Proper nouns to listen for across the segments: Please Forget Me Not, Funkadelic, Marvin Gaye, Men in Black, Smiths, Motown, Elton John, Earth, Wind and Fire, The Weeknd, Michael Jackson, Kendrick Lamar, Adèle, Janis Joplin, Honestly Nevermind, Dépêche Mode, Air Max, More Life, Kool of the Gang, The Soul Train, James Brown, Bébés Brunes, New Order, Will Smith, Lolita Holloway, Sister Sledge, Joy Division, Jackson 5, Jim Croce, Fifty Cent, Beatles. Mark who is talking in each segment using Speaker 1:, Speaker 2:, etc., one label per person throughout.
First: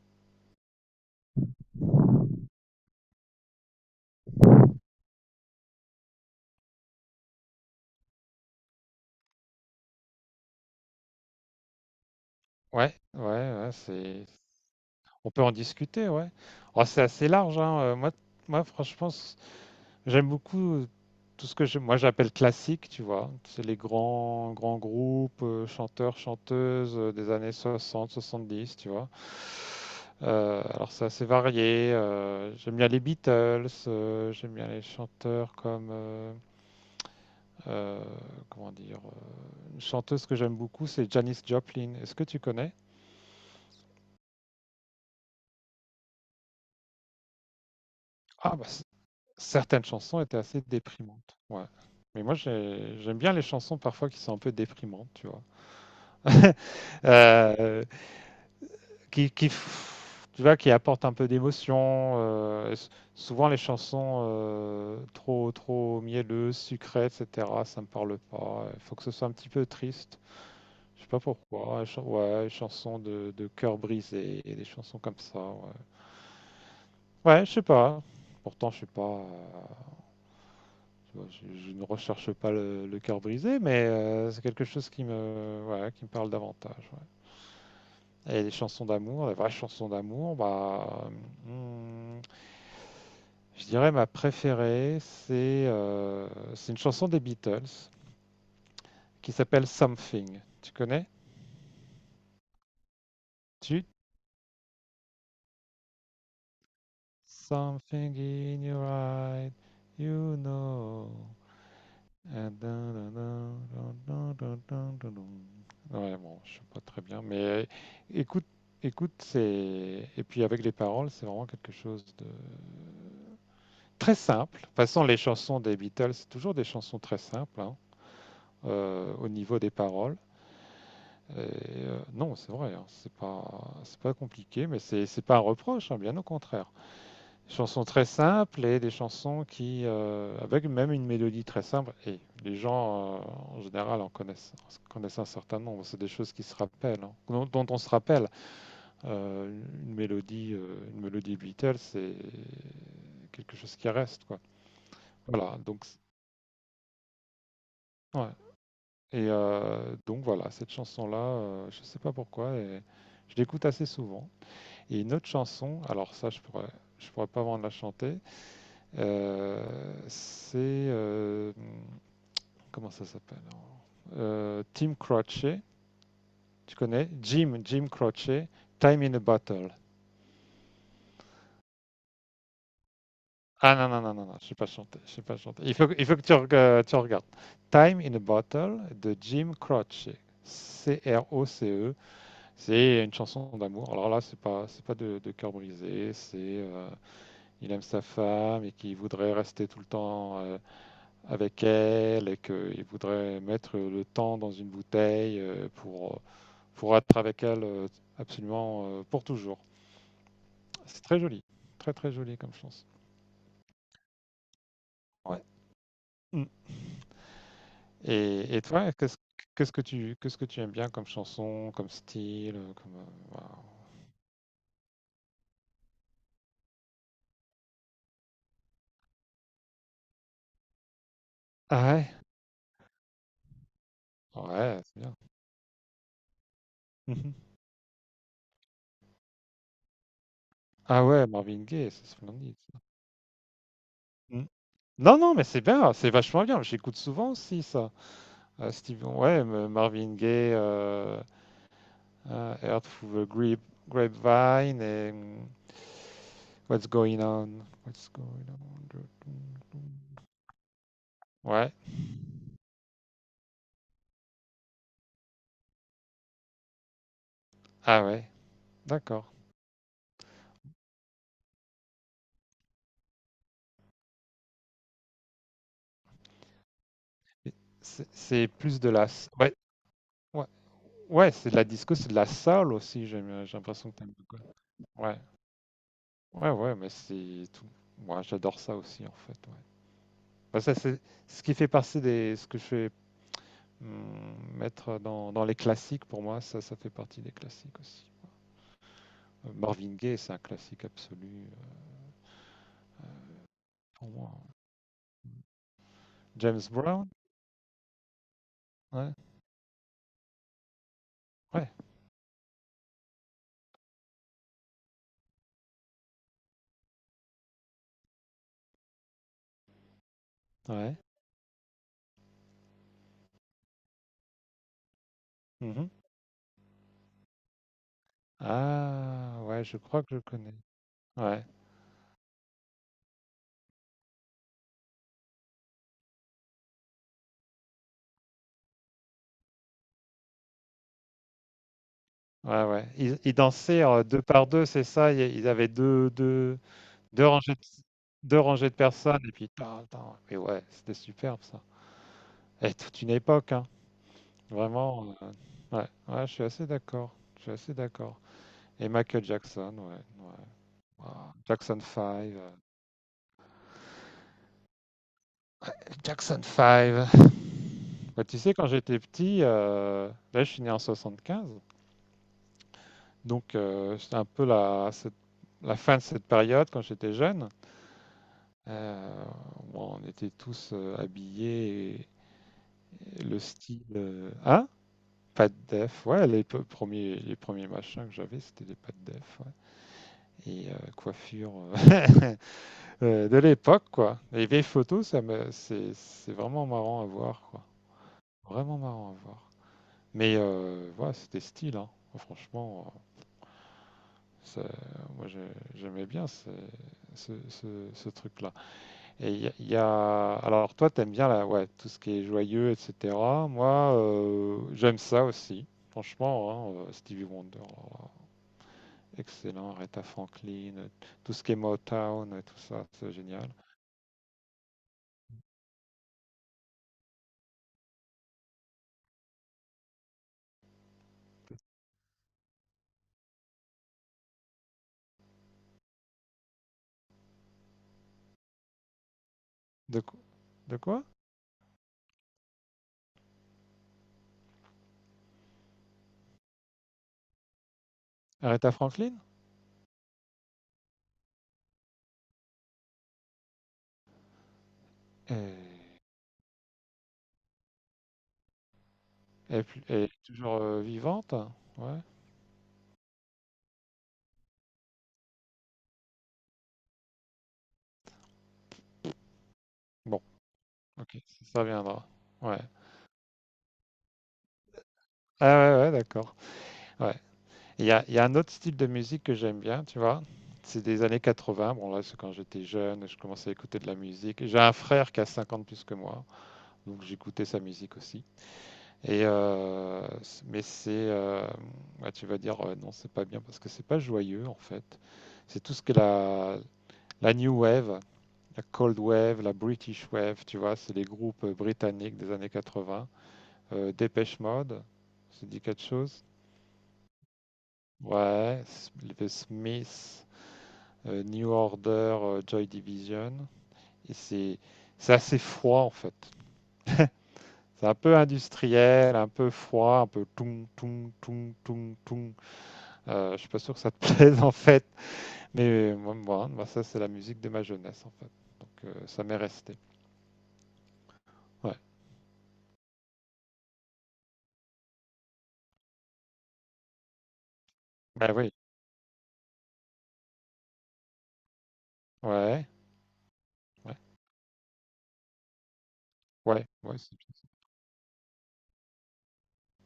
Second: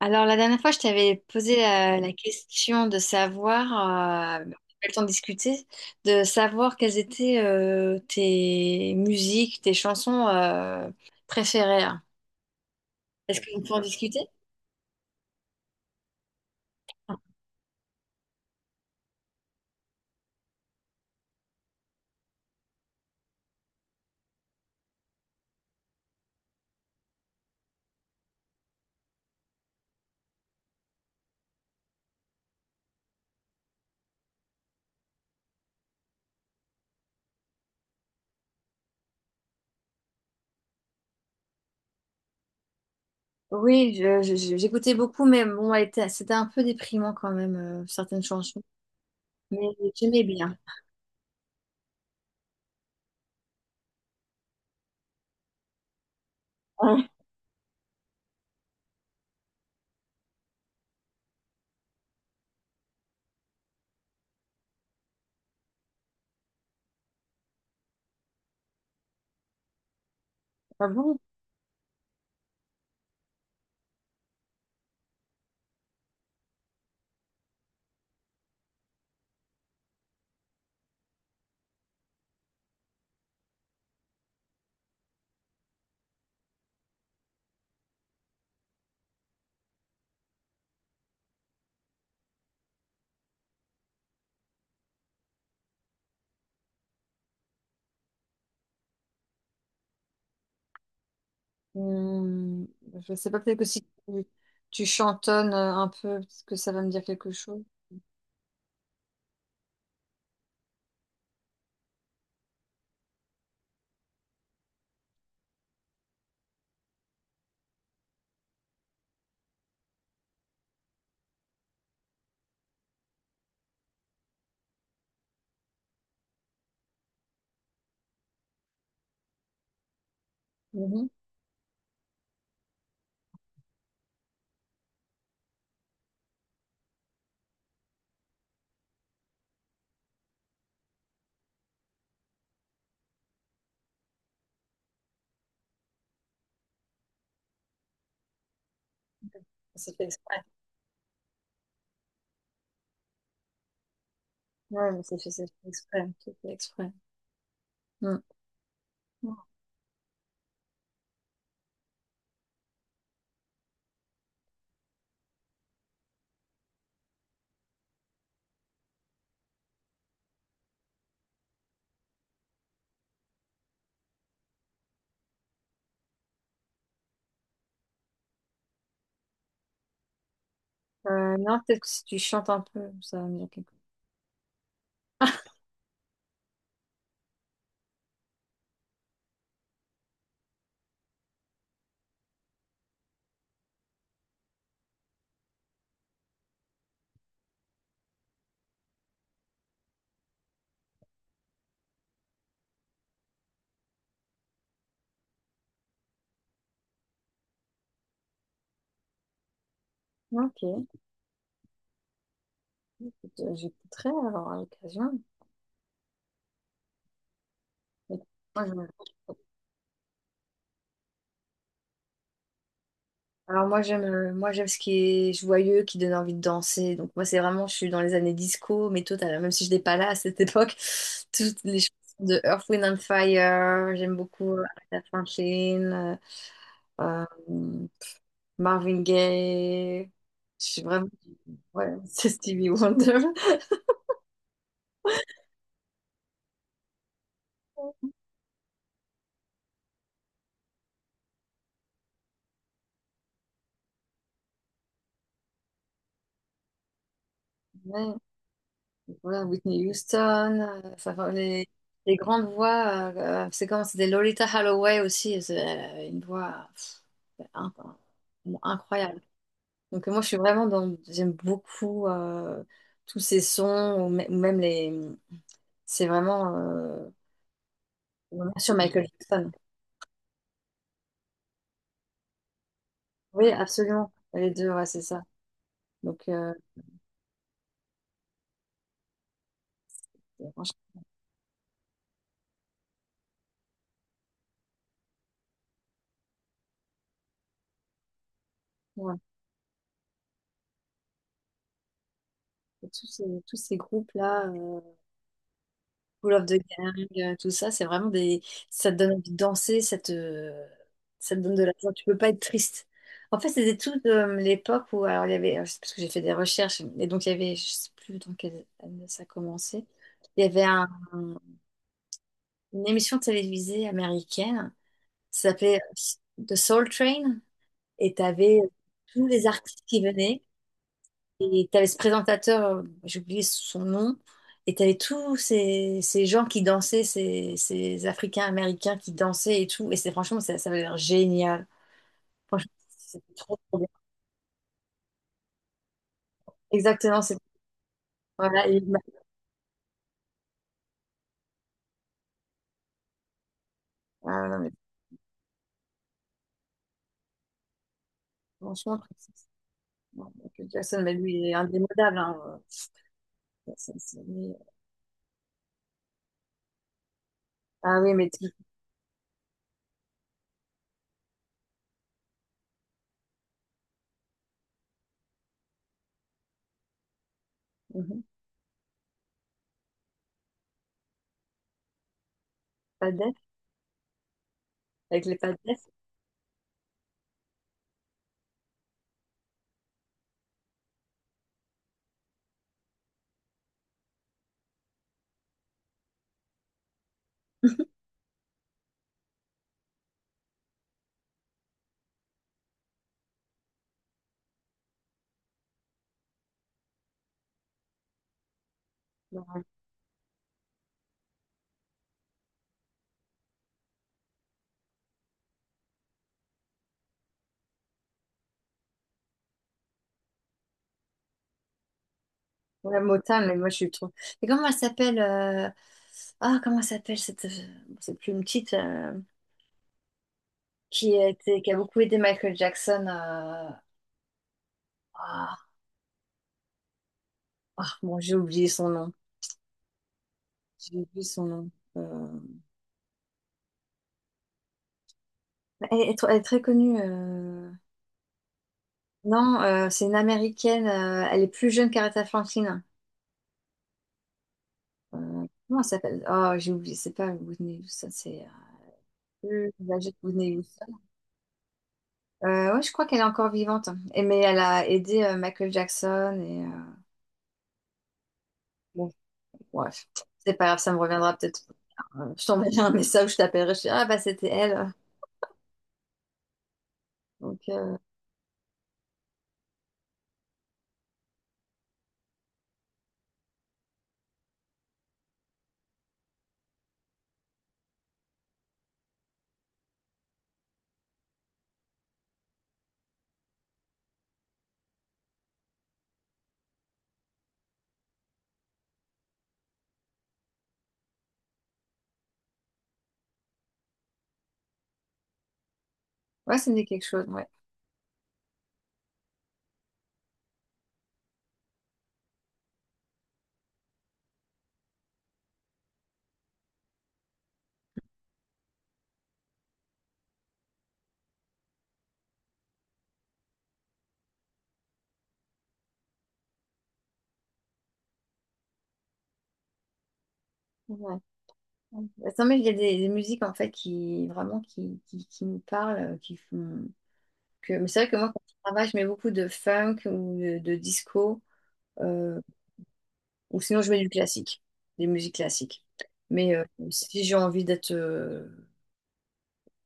Speaker 1: Alors, la dernière fois, je t'avais posé la question de savoir, on a pas le temps de discuter, de savoir quelles étaient tes musiques, tes chansons préférées.
Speaker 2: Ouais, ouais,
Speaker 1: Est-ce qu'on
Speaker 2: ouais,
Speaker 1: peut en discuter?
Speaker 2: c'est. On peut en discuter, ouais. Oh, c'est assez large, hein. Moi, franchement, j'aime beaucoup tout ce que je, moi j'appelle classique, tu vois. C'est les grands, grands groupes, chanteurs, chanteuses des années soixante, soixante-dix, tu vois. Alors c'est assez varié. J'aime bien les Beatles, j'aime bien les chanteurs comme euh, comment dire, une chanteuse que j'aime beaucoup, c'est Janis Joplin. Est-ce que tu connais?
Speaker 1: Oui, j'écoutais beaucoup, mais bon, c'était un peu déprimant quand même, certaines
Speaker 2: Ah,
Speaker 1: chansons.
Speaker 2: bah
Speaker 1: Mais
Speaker 2: certaines chansons
Speaker 1: j'aimais
Speaker 2: étaient
Speaker 1: bien.
Speaker 2: assez déprimantes, ouais. Mais moi, j'aime bien les chansons parfois qui sont un peu déprimantes, tu vois?
Speaker 1: Ah.
Speaker 2: Heu, qui f tu vois, qui apportent un peu d'émotion. S Souvent les chansons, trop trop mielleuses, sucrées, et cetera, ça me parle pas. Il faut que ce soit un petit peu triste.
Speaker 1: Ah
Speaker 2: Je sais
Speaker 1: bon?
Speaker 2: pas pourquoi, les chan ouais, les chansons de cœur brisé, et des chansons comme ça, ouais. Ouais, je sais pas. Pourtant, je suis pas, bon, je ne recherche pas le cœur brisé, mais c'est quelque chose qui me, voilà, qui me parle davantage. Ouais. Et les chansons d'amour, les vraies chansons d'amour, bah, hmm, je dirais ma préférée, c'est une chanson des Beatles qui s'appelle Something. Tu connais?
Speaker 1: Hum, je sais pas, peut-être que si
Speaker 2: Tu?
Speaker 1: tu, tu chantonnes un peu, peut-être que ça va me dire quelque chose.
Speaker 2: Something in your eyes, you know. Dun, dun, dun, dun, dun, dun, dun, dun. Ouais, bon, je sais pas très bien, mais écoute, écoute, c'est et puis avec les paroles, c'est vraiment quelque chose de très simple. De toute façon, les chansons des Beatles, c'est toujours des chansons très simples, hein, au niveau des paroles.
Speaker 1: Mhm.
Speaker 2: Et, non, c'est vrai, hein, c'est pas compliqué, mais c'est pas un reproche, hein, bien au contraire. Des chansons très simples et des chansons qui, avec même une mélodie très simple, et les gens en général en connaissent, un certain nombre. C'est des choses qui se rappellent, hein, dont on se rappelle.
Speaker 1: Ça fait exprès.
Speaker 2: Une mélodie Beatles, c'est quelque chose qui reste, quoi.
Speaker 1: Ouais, mais c'est fait, c'est
Speaker 2: Voilà.
Speaker 1: fait
Speaker 2: Donc,
Speaker 1: exprès. C'est fait exprès. Mm.
Speaker 2: ouais. Et donc voilà, cette chanson-là, je sais pas pourquoi, et je l'écoute assez souvent. Et une autre chanson, alors ça, je pourrais pas vraiment la chanter. C'est Comment ça s'appelle? Euh, Tim Croce, Tu connais Jim Croce, Time in a Bottle.
Speaker 1: Non, peut-être que si tu chantes un peu, ça va me dire quelque
Speaker 2: Ah
Speaker 1: chose.
Speaker 2: non non non non non, je sais pas chanter, je sais pas chanter. Il faut que tu regardes Time in a Bottle de Jim Croce. C R O C E, c'est une chanson d'amour. Alors là, c'est pas de cœur brisé, c'est il aime sa femme et qu'il voudrait rester tout le temps avec elle, et qu'il voudrait mettre le temps dans une bouteille pour être avec elle absolument, pour toujours.
Speaker 1: Ok, écoute,
Speaker 2: C'est très joli, très très joli comme chanson.
Speaker 1: j'écouterai alors à l'occasion.
Speaker 2: Ouais. Mm.
Speaker 1: Mais
Speaker 2: Et
Speaker 1: moi,
Speaker 2: toi,
Speaker 1: je-
Speaker 2: qu'est-ce que tu aimes bien comme chanson, comme style, comme voilà.
Speaker 1: Alors moi j'aime ce qui est joyeux, qui donne envie de danser. Donc moi c'est vraiment, je suis dans les années disco, mais total, même si je n'étais pas là à cette époque, toutes les chansons
Speaker 2: Ah ouais?
Speaker 1: de Earth, Wind and Fire, j'aime beaucoup
Speaker 2: Ouais, c'est
Speaker 1: Aretha
Speaker 2: bien.
Speaker 1: Franklin, euh,
Speaker 2: Mhm.
Speaker 1: euh, Marvin Gaye. Je suis
Speaker 2: Ah
Speaker 1: vraiment.
Speaker 2: ouais, Marvin
Speaker 1: Ouais,
Speaker 2: Gaye, c'est
Speaker 1: c'est
Speaker 2: splendide,
Speaker 1: Stevie
Speaker 2: ça.
Speaker 1: Wonder.
Speaker 2: Mm. Non, non, mais c'est bien, c'est vachement bien. J'écoute souvent aussi ça. Ouais, Marvin Gaye, Earth Through the Grapevine et What's Going On. What's
Speaker 1: Ouais.
Speaker 2: Going On.
Speaker 1: Ouais, Whitney Houston, ça va, les,
Speaker 2: Ouais,
Speaker 1: les grandes voix, c'est comme c'était Lolita Holloway aussi, elle avait une voix pff, in-
Speaker 2: ah ouais,
Speaker 1: incroyable.
Speaker 2: d'accord.
Speaker 1: Donc, moi je suis vraiment dans, j'aime beaucoup tous ces sons, ou ou même les, c'est vraiment euh,
Speaker 2: C'est
Speaker 1: vraiment sur
Speaker 2: plus de
Speaker 1: Michael
Speaker 2: la.
Speaker 1: Jackson.
Speaker 2: Ouais, ouais, ouais, c'est de la disco, c'est de la soul aussi,
Speaker 1: Oui,
Speaker 2: j'ai l'impression que
Speaker 1: absolument,
Speaker 2: t'aimes beaucoup.
Speaker 1: les deux, ouais, c'est
Speaker 2: Ouais,
Speaker 1: ça. Donc,
Speaker 2: ouais, ouais, mais c'est tout. Moi, j'adore ça aussi, en fait. Ouais. Bah, ça,
Speaker 1: franchement,
Speaker 2: c'est ce qui fait partie des. Ce que je fais, mettre dans, les classiques, pour moi, ça fait partie des classiques aussi.
Speaker 1: ouais,
Speaker 2: Marvin Gaye, c'est un classique absolu.
Speaker 1: tous ces
Speaker 2: Pour moi.
Speaker 1: groupes-là. Cool of the
Speaker 2: James
Speaker 1: Gang,
Speaker 2: Brown?
Speaker 1: tout ça, c'est vraiment des. Ça te donne
Speaker 2: Ouais.
Speaker 1: envie de danser, ça te donne de
Speaker 2: Ouais.
Speaker 1: la joie. Tu peux pas être triste. En fait, c'était tout de l'époque où. Alors, il y avait. C'est parce que j'ai fait des recherches, et donc il y avait. Je sais plus dans quelle année ça a commencé. Il y avait un-
Speaker 2: Ouais.
Speaker 1: Une émission télévisée américaine, ça s'appelait
Speaker 2: Mhm.
Speaker 1: The Soul Train, et tu avais tous
Speaker 2: Ah,
Speaker 1: les
Speaker 2: ouais, je
Speaker 1: artistes qui
Speaker 2: crois que je
Speaker 1: venaient.
Speaker 2: connais. Ouais.
Speaker 1: Et t'avais ce présentateur, j'ai oublié son nom, et t'avais tous ces, gens qui dansaient, ces Africains-Américains qui dansaient et tout. Et c'est franchement, ça avait l'air génial.
Speaker 2: Ouais,
Speaker 1: Franchement,
Speaker 2: ouais. Ils,
Speaker 1: c'était
Speaker 2: ils
Speaker 1: trop, trop
Speaker 2: dansaient,
Speaker 1: bien.
Speaker 2: deux par deux, c'est ça? Ils avaient deux, deux,
Speaker 1: Exactement,
Speaker 2: deux
Speaker 1: c'est.
Speaker 2: rangées de, deux
Speaker 1: Voilà,
Speaker 2: rangées de personnes, et puis tarn, tarn. Mais ouais, c'était superbe, ça. Et toute une époque, hein.
Speaker 1: ah, non, mais
Speaker 2: Vraiment. Ouais. Ouais, je suis assez d'accord. Je suis assez d'accord. Et
Speaker 1: franchement,
Speaker 2: Michael
Speaker 1: Francis,
Speaker 2: Jackson, ouais.
Speaker 1: bon,
Speaker 2: Ouais.
Speaker 1: Michael Jackson,
Speaker 2: Wow.
Speaker 1: mais lui, il est
Speaker 2: Jackson
Speaker 1: indémodable,
Speaker 2: 5.
Speaker 1: hein. Ça- ça- ça- mais-
Speaker 2: Jackson 5.
Speaker 1: Ah oui,
Speaker 2: Bah,
Speaker 1: mais
Speaker 2: tu
Speaker 1: tout.
Speaker 2: sais, quand j'étais petit, là, je suis né en 75, donc c'était un peu la fin de cette période quand j'étais jeune.
Speaker 1: Mhm.
Speaker 2: Euh, bon, on était tous habillés,
Speaker 1: Pas de
Speaker 2: et
Speaker 1: def,
Speaker 2: le style, hein?
Speaker 1: avec les
Speaker 2: Pas
Speaker 1: pas
Speaker 2: de
Speaker 1: de def.
Speaker 2: def, ouais, les premiers machins que j'avais, c'était des pas de def, ouais. Et coiffure de l'époque, quoi. Les vieilles photos, c'est vraiment marrant à voir, quoi. Vraiment marrant à voir. Mais voilà, c'était style, hein. Franchement, C'est- moi, j'aimais bien ce, ce, ce, ce truc-là. Alors, toi, t'aimes bien ouais, tout ce qui est joyeux, etc. Moi, j'aime ça aussi. Franchement, hein, Stevie Wonder, alors, excellent. Aretha Franklin, tout ce qui est Motown, tout ça,
Speaker 1: Ouais,
Speaker 2: c'est
Speaker 1: Motin,
Speaker 2: génial.
Speaker 1: mais moi je suis trop. Et comment elle s'appelle ah, comment elle s'appelle cette plume petite qui a beaucoup aidé Michael Jackson, Ah, bon, j'ai oublié son nom.
Speaker 2: De, qu- de
Speaker 1: J'ai
Speaker 2: quoi?
Speaker 1: oublié son nom. Euh, elle est très connue.
Speaker 2: Aretha Franklin?
Speaker 1: Non, c'est une Américaine. Elle est plus jeune qu'Aretha Franklin.
Speaker 2: Elle
Speaker 1: Comment elle s'appelle? Oh, j'ai oublié. C'est pas Whitney Houston, c'est
Speaker 2: est plus-
Speaker 1: plus
Speaker 2: elle est
Speaker 1: âgée que
Speaker 2: toujours
Speaker 1: Whitney Houston.
Speaker 2: vivante? Ouais.
Speaker 1: Ouais, je crois qu'elle est encore vivante, hein. Et, mais elle a aidé Michael Jackson et bon. Ouais.
Speaker 2: Bon,
Speaker 1: C'est pas grave, ça me
Speaker 2: ok,
Speaker 1: reviendra peut-être.
Speaker 2: ça viendra.
Speaker 1: Je
Speaker 2: Ouais.
Speaker 1: t'enverrai un message, je t'appellerai, je te ah bah c'était elle.
Speaker 2: Ah ouais, ouais, d'accord. Ouais.
Speaker 1: Donc,
Speaker 2: Il y a, il y a un autre style de musique que j'aime bien, tu vois. C'est des années 80. Bon, là, c'est quand j'étais jeune, je commençais à écouter de la musique. J'ai un frère qui a 50 plus que moi, donc j'écoutais sa musique aussi. Et mais ouais, tu vas dire, non, c'est pas bien parce que c'est pas joyeux en fait. C'est tout ce que la New Wave, la Cold Wave, la British Wave, tu vois, c'est les groupes britanniques des années 80. Dépêche Mode, ça dit quelque chose?
Speaker 1: ouais, ça me dit quelque chose, ouais.
Speaker 2: Ouais, les Smiths, New Order, Joy Division. Et c'est assez froid en fait. C'est un peu industriel, un peu froid, un peu toum, toum, toum, toum, toum. Je ne suis pas sûr que ça te plaise en fait, mais moi, moi, hein, moi, ça, c'est la musique de ma jeunesse en fait. Donc ça m'est resté.
Speaker 1: Ouais.
Speaker 2: Ouais.
Speaker 1: Ouais. Non, mais il y a des, musiques en fait qui vraiment qui me parlent, qui font que. Mais c'est vrai que moi,
Speaker 2: Bah
Speaker 1: quand
Speaker 2: oui.
Speaker 1: je travaille, je mets beaucoup de funk ou de disco, euh,
Speaker 2: Ouais.
Speaker 1: ou sinon je
Speaker 2: Ouais.
Speaker 1: mets du classique, des musiques classiques. Mais
Speaker 2: Ouais. Ouais. c'est-
Speaker 1: si j'ai envie d'être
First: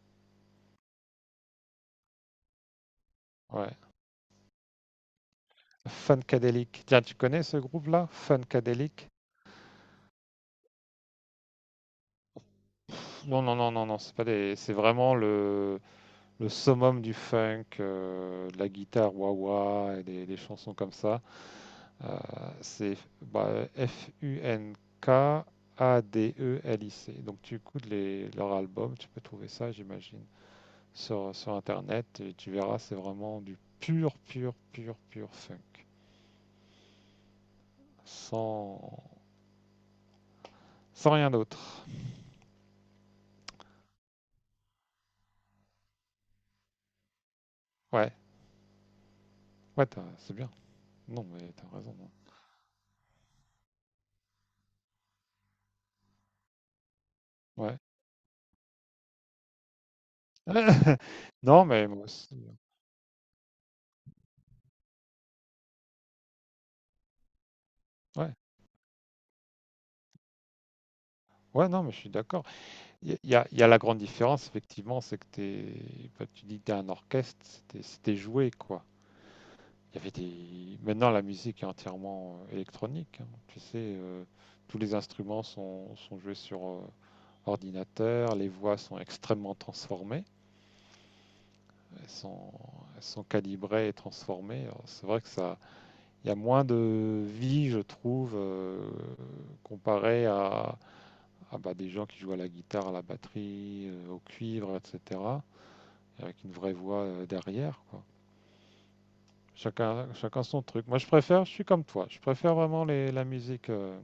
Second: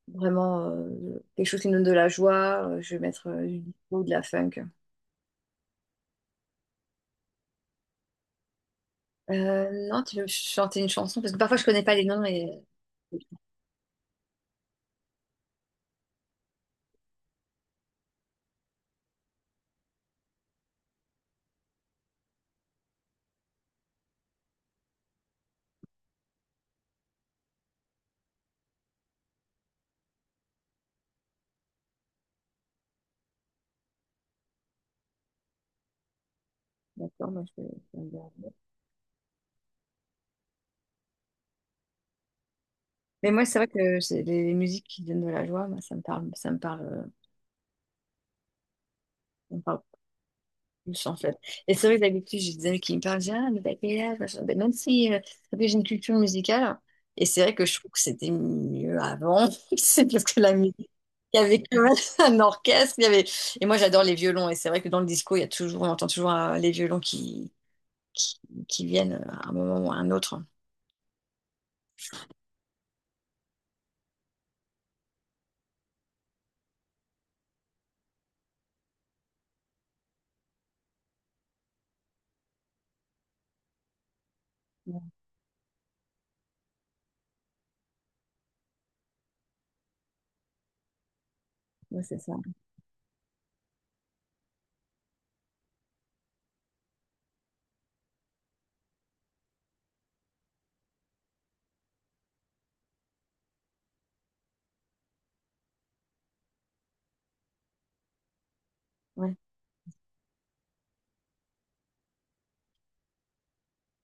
Speaker 1: vraiment quelque chose qui me donne de la joie, je vais mettre du
Speaker 2: ouais.
Speaker 1: disco, de la funk.
Speaker 2: Funkadelic. Tiens, tu connais ce groupe-là? Funkadelic?
Speaker 1: Non, tu veux me chanter une chanson? Parce que parfois, je connais pas les noms et.
Speaker 2: Non, non, non, non, non. C'est pas des. C'est vraiment le summum du funk, de la guitare wah-wah et des chansons comme ça. Euh, c'est, bah, Funkadelic. Donc tu écoutes leur album, tu peux trouver ça, j'imagine, sur Internet, et tu verras, c'est vraiment du pur, pur, pur, pur funk.
Speaker 1: D'accord, moi, je vais regarder.
Speaker 2: Sans, sans rien d'autre.
Speaker 1: Mais moi, c'est vrai que c'est les musiques qui donnent de la joie, moi,
Speaker 2: Ouais,
Speaker 1: ça me parle
Speaker 2: c'est bien.
Speaker 1: plus, en
Speaker 2: Non,
Speaker 1: fait.
Speaker 2: mais
Speaker 1: Et
Speaker 2: t'as
Speaker 1: c'est
Speaker 2: raison,
Speaker 1: vrai que
Speaker 2: hein.
Speaker 1: d'habitude, j'ai des amis qui me parlent, je dis, ah, mais t'as quel âge machin. Mais même si après, j'ai une culture musicale, et c'est vrai que
Speaker 2: Ouais.
Speaker 1: je trouve que c'était mieux avant, c'est parce que la musique, il y avait
Speaker 2: Non,
Speaker 1: quand
Speaker 2: mais
Speaker 1: même
Speaker 2: moi aussi,
Speaker 1: un
Speaker 2: hein.
Speaker 1: orchestre, il y avait. Et moi, j'adore les violons, et c'est vrai que dans le disco, il y a toujours, on entend toujours les violons
Speaker 2: Ouais,
Speaker 1: qui, qui viennent à un moment ou à un autre.
Speaker 2: ouais, non, mais je suis d'accord. Il y a la grande différence, effectivement, c'est que t'es, bah, tu dis que t'es un orchestre, c'était joué, quoi. Il y avait des... Maintenant, la musique est entièrement électronique, hein. Tu sais, tous les
Speaker 1: Ouais,
Speaker 2: instruments sont joués sur ordinateur, les voix sont extrêmement transformées,
Speaker 1: ouais,
Speaker 2: elles
Speaker 1: c'est ça.
Speaker 2: sont, elles sont calibrées et transformées. Alors, c'est vrai que ça, il y a moins de vie, je trouve, comparé à, bah, des gens qui jouent à la guitare, à la batterie, au cuivre, etc., avec une vraie voix derrière, quoi.
Speaker 1: Ouais,
Speaker 2: Chacun son truc. Moi, je préfère, je suis comme toi, je préfère vraiment la musique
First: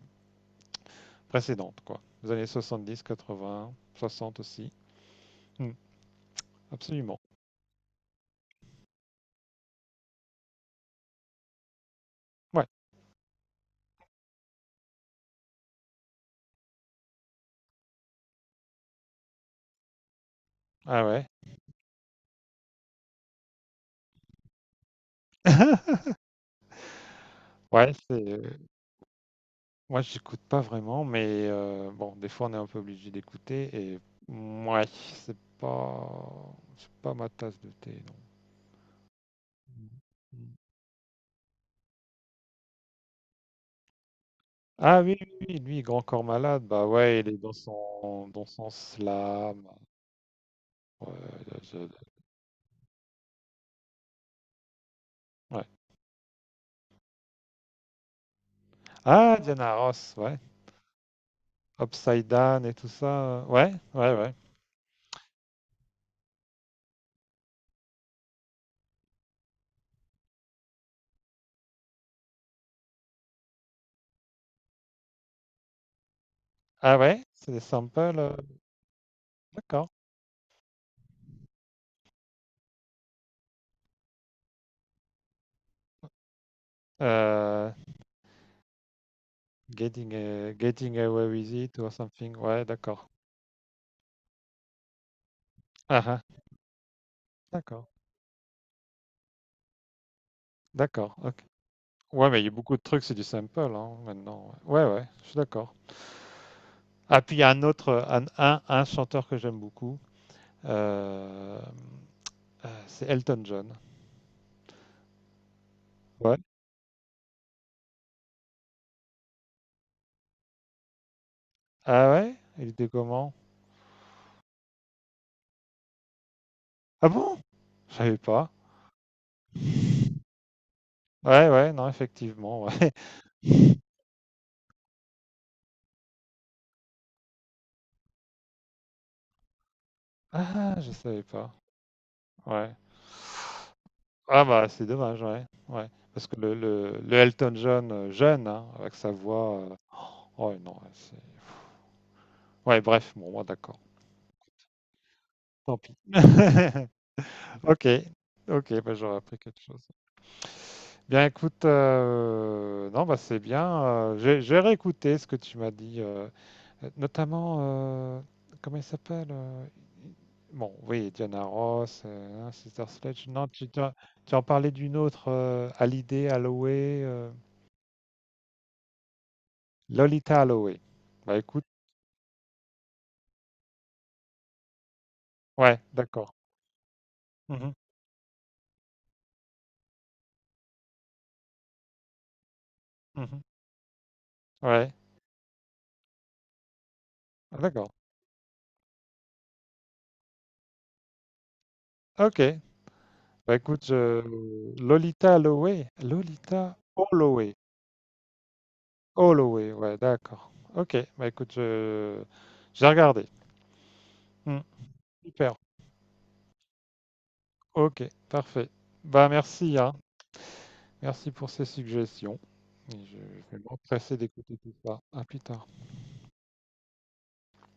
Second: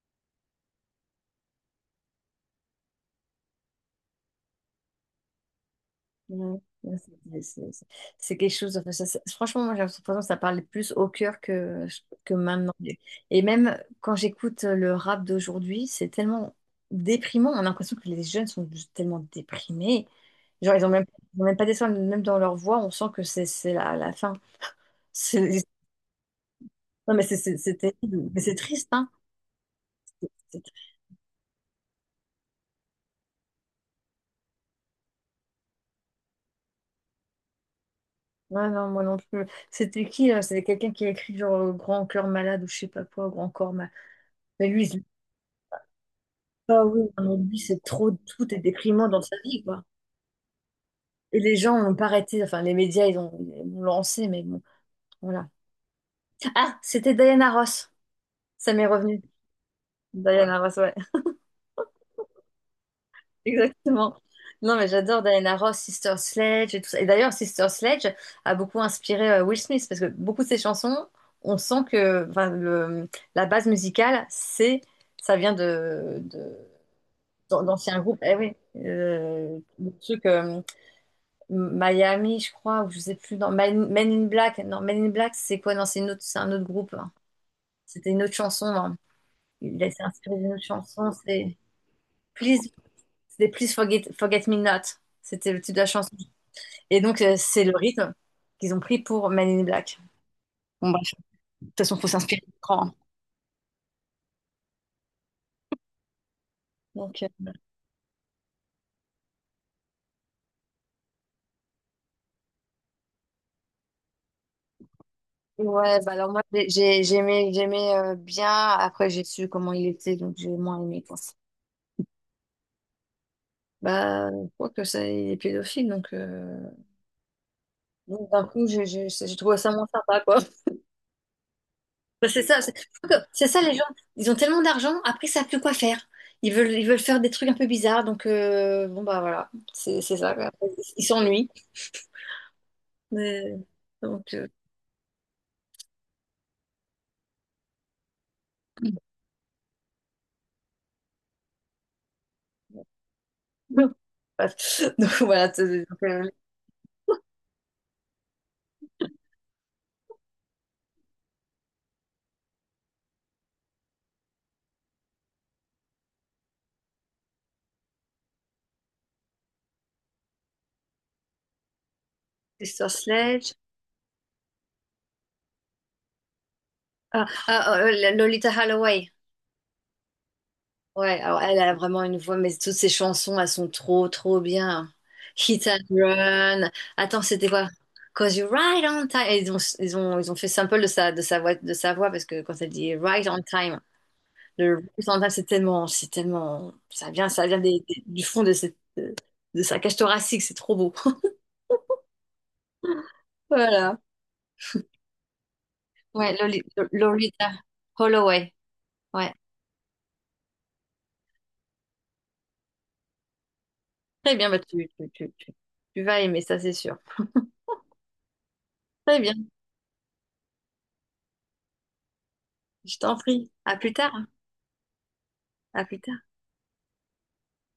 Speaker 2: précédente, quoi. Les années 70, 80, 60 aussi. Hmm,
Speaker 1: ouais, ouais,
Speaker 2: Absolument.
Speaker 1: c'est quelque chose. Enfin, franchement, moi, j'ai l'impression que ça parle plus au cœur que
Speaker 2: Ouais.
Speaker 1: maintenant. Et même quand j'écoute le rap d'aujourd'hui, c'est tellement déprimant. On a l'impression que les jeunes sont juste tellement déprimés. Genre,
Speaker 2: Ah ouais.
Speaker 1: ils ont même pas d'espoir, même dans leur voix, on sent que c'est la fin. C'est- Non, mais c'est
Speaker 2: Ouais, c'est...
Speaker 1: terrible. Mais
Speaker 2: euh,
Speaker 1: c'est triste, hein.
Speaker 2: Moi, j'écoute pas vraiment, mais bon, des fois, on est un peu obligé d'écouter Ouais, c'est pas ma tasse de thé,
Speaker 1: Ouais, non, moi non plus.
Speaker 2: non.
Speaker 1: C'était qui, là?
Speaker 2: Mm.
Speaker 1: C'était quelqu'un qui a écrit genre Grand cœur malade ou je sais pas quoi, Grand corps malade. Mais lui,
Speaker 2: Ah
Speaker 1: il-
Speaker 2: oui, oui, oui, lui, Grand Corps Malade,
Speaker 1: ah
Speaker 2: bah
Speaker 1: oui,
Speaker 2: ouais, il
Speaker 1: non,
Speaker 2: est
Speaker 1: mais
Speaker 2: dans
Speaker 1: lui, c'est trop,
Speaker 2: dans
Speaker 1: tout est
Speaker 2: son
Speaker 1: déprimant dans sa vie,
Speaker 2: slam.
Speaker 1: quoi.
Speaker 2: Ouais,
Speaker 1: Et les
Speaker 2: de-
Speaker 1: gens
Speaker 2: de-
Speaker 1: n'ont pas arrêté, enfin, les médias, ils l'ont lancé, mais bon, voilà.
Speaker 2: ouais.
Speaker 1: Ah, c'était Diana Ross. Ça m'est revenu.
Speaker 2: Ah, Diana Ross, ouais.
Speaker 1: Diana Ross, ouais.
Speaker 2: Upside Down et tout ça. Ouais, ouais,
Speaker 1: Exactement.
Speaker 2: ouais.
Speaker 1: Non, mais j'adore Diana Ross, Sister Sledge et tout ça. Et d'ailleurs, Sister Sledge a beaucoup inspiré Will Smith parce que beaucoup de ses chansons, on sent que enfin, la base musicale, c'est, ça vient
Speaker 2: Ah ouais, c'est des
Speaker 1: d'anciens
Speaker 2: samples.
Speaker 1: groupes. Eh
Speaker 2: euh,
Speaker 1: oui,
Speaker 2: D'accord.
Speaker 1: le truc Miami, je crois, ou je sais plus. Non, Men in Black. Non, Men in Black, c'est quoi? Non, c'est une autre, c'est un autre groupe, hein.
Speaker 2: Euh,
Speaker 1: C'était une autre chanson, hein. S'est
Speaker 2: getting,
Speaker 1: inspiré
Speaker 2: euh,
Speaker 1: d'une autre
Speaker 2: getting
Speaker 1: chanson.
Speaker 2: Away with It or something. Ouais,
Speaker 1: Please,
Speaker 2: d'accord.
Speaker 1: C'était Please Forget Me Not. C'était le titre de la
Speaker 2: Ah,
Speaker 1: chanson.
Speaker 2: ah,
Speaker 1: Et donc, c'est le
Speaker 2: d'accord.
Speaker 1: rythme qu'ils ont pris pour Men in Black. Bon, bref,
Speaker 2: D'accord, ok.
Speaker 1: de toute façon, faut
Speaker 2: Ouais, mais
Speaker 1: s'inspirer
Speaker 2: il y a
Speaker 1: du
Speaker 2: beaucoup de
Speaker 1: grand, hein.
Speaker 2: trucs, c'est du sample, hein, maintenant. Ouais, ouais, je suis d'accord.
Speaker 1: Donc,
Speaker 2: Ah, puis il y a un autre, un chanteur que j'aime beaucoup. euh, c'est Elton John.
Speaker 1: ouais, bah alors
Speaker 2: Ouais.
Speaker 1: moi, j'aimais bien. Après, j'ai su comment il était, donc j'ai moins aimé, quoi.
Speaker 2: Ah ouais? Il était comment?
Speaker 1: Bah, je crois que ça, il est pédophile, donc,
Speaker 2: Ah bon? Je savais
Speaker 1: d'un
Speaker 2: pas.
Speaker 1: coup, j'ai trouvé ça moins sympa, quoi.
Speaker 2: Ouais, ouais, non,
Speaker 1: Bah, c'est ça,
Speaker 2: effectivement,
Speaker 1: c'est
Speaker 2: ouais.
Speaker 1: je crois que c'est ça, les gens, ils ont tellement d'argent, après, ils savent plus quoi faire. Ils veulent faire des trucs un peu bizarres, donc bon, bah voilà, c'est ça, quoi.
Speaker 2: Ah, je
Speaker 1: Ils
Speaker 2: savais
Speaker 1: s'ennuient.
Speaker 2: pas. Ouais.
Speaker 1: Mais- Donc,
Speaker 2: Ah
Speaker 1: euh,
Speaker 2: bah, c'est dommage, ouais. Ouais. Parce que le Elton John jeune, hein, avec sa voix. Oh non, ouais, c'est. Ouais, bref, bon, moi d'accord.
Speaker 1: Donc voilà,
Speaker 2: Tant pis. Ok. Ok, bah, j'aurais appris quelque chose. Bien, écoute, non, bah c'est bien. J'ai réécouté ce que tu m'as dit. Notamment, comment il s'appelle? Bon, oui, Diana Ross, hein, Sister
Speaker 1: Sister
Speaker 2: Sledge. Non,
Speaker 1: Sledge.
Speaker 2: tu en parlais d'une autre, Hallyday, Holloway,
Speaker 1: Ah, ah, oh, Lolita Holloway.
Speaker 2: Lolita Holloway.
Speaker 1: Ouais,
Speaker 2: Bah,
Speaker 1: alors elle
Speaker 2: écoute,
Speaker 1: a vraiment une voix, mais toutes ses chansons, elles sont trop, trop bien. Hit and
Speaker 2: ouais, d'accord.
Speaker 1: Run. Attends, c'était
Speaker 2: Mmh
Speaker 1: quoi?
Speaker 2: mh.
Speaker 1: Cause you right on time. Et ils ont fait sample de sa voix parce que quand elle dit right on
Speaker 2: Mmh.
Speaker 1: time, le right
Speaker 2: Ouais.
Speaker 1: on time, c'est tellement, ça vient
Speaker 2: Ah, d'accord.
Speaker 1: du fond de sa cage thoracique, c'est trop beau.
Speaker 2: OK. Bah, écoute,
Speaker 1: Voilà.
Speaker 2: je Lolita Holloway?
Speaker 1: Ouais,
Speaker 2: Lolita
Speaker 1: Lolita
Speaker 2: Holloway.
Speaker 1: Holloway. Ouais.
Speaker 2: Holloway, ouais, d'accord. OK. Bah, écoute, je vais regarder.
Speaker 1: Très bien, bah
Speaker 2: Mmh. Super.
Speaker 1: tu vas aimer ça, c'est sûr.
Speaker 2: OK, parfait.
Speaker 1: Très
Speaker 2: Bah,
Speaker 1: bien,
Speaker 2: merci, hein. Merci pour ces suggestions.
Speaker 1: je
Speaker 2: Et
Speaker 1: t'en
Speaker 2: je
Speaker 1: prie.
Speaker 2: vais
Speaker 1: À plus tard,
Speaker 2: m'empresser
Speaker 1: hein.
Speaker 2: d'écouter tout ça. À plus tard.
Speaker 1: À plus tard.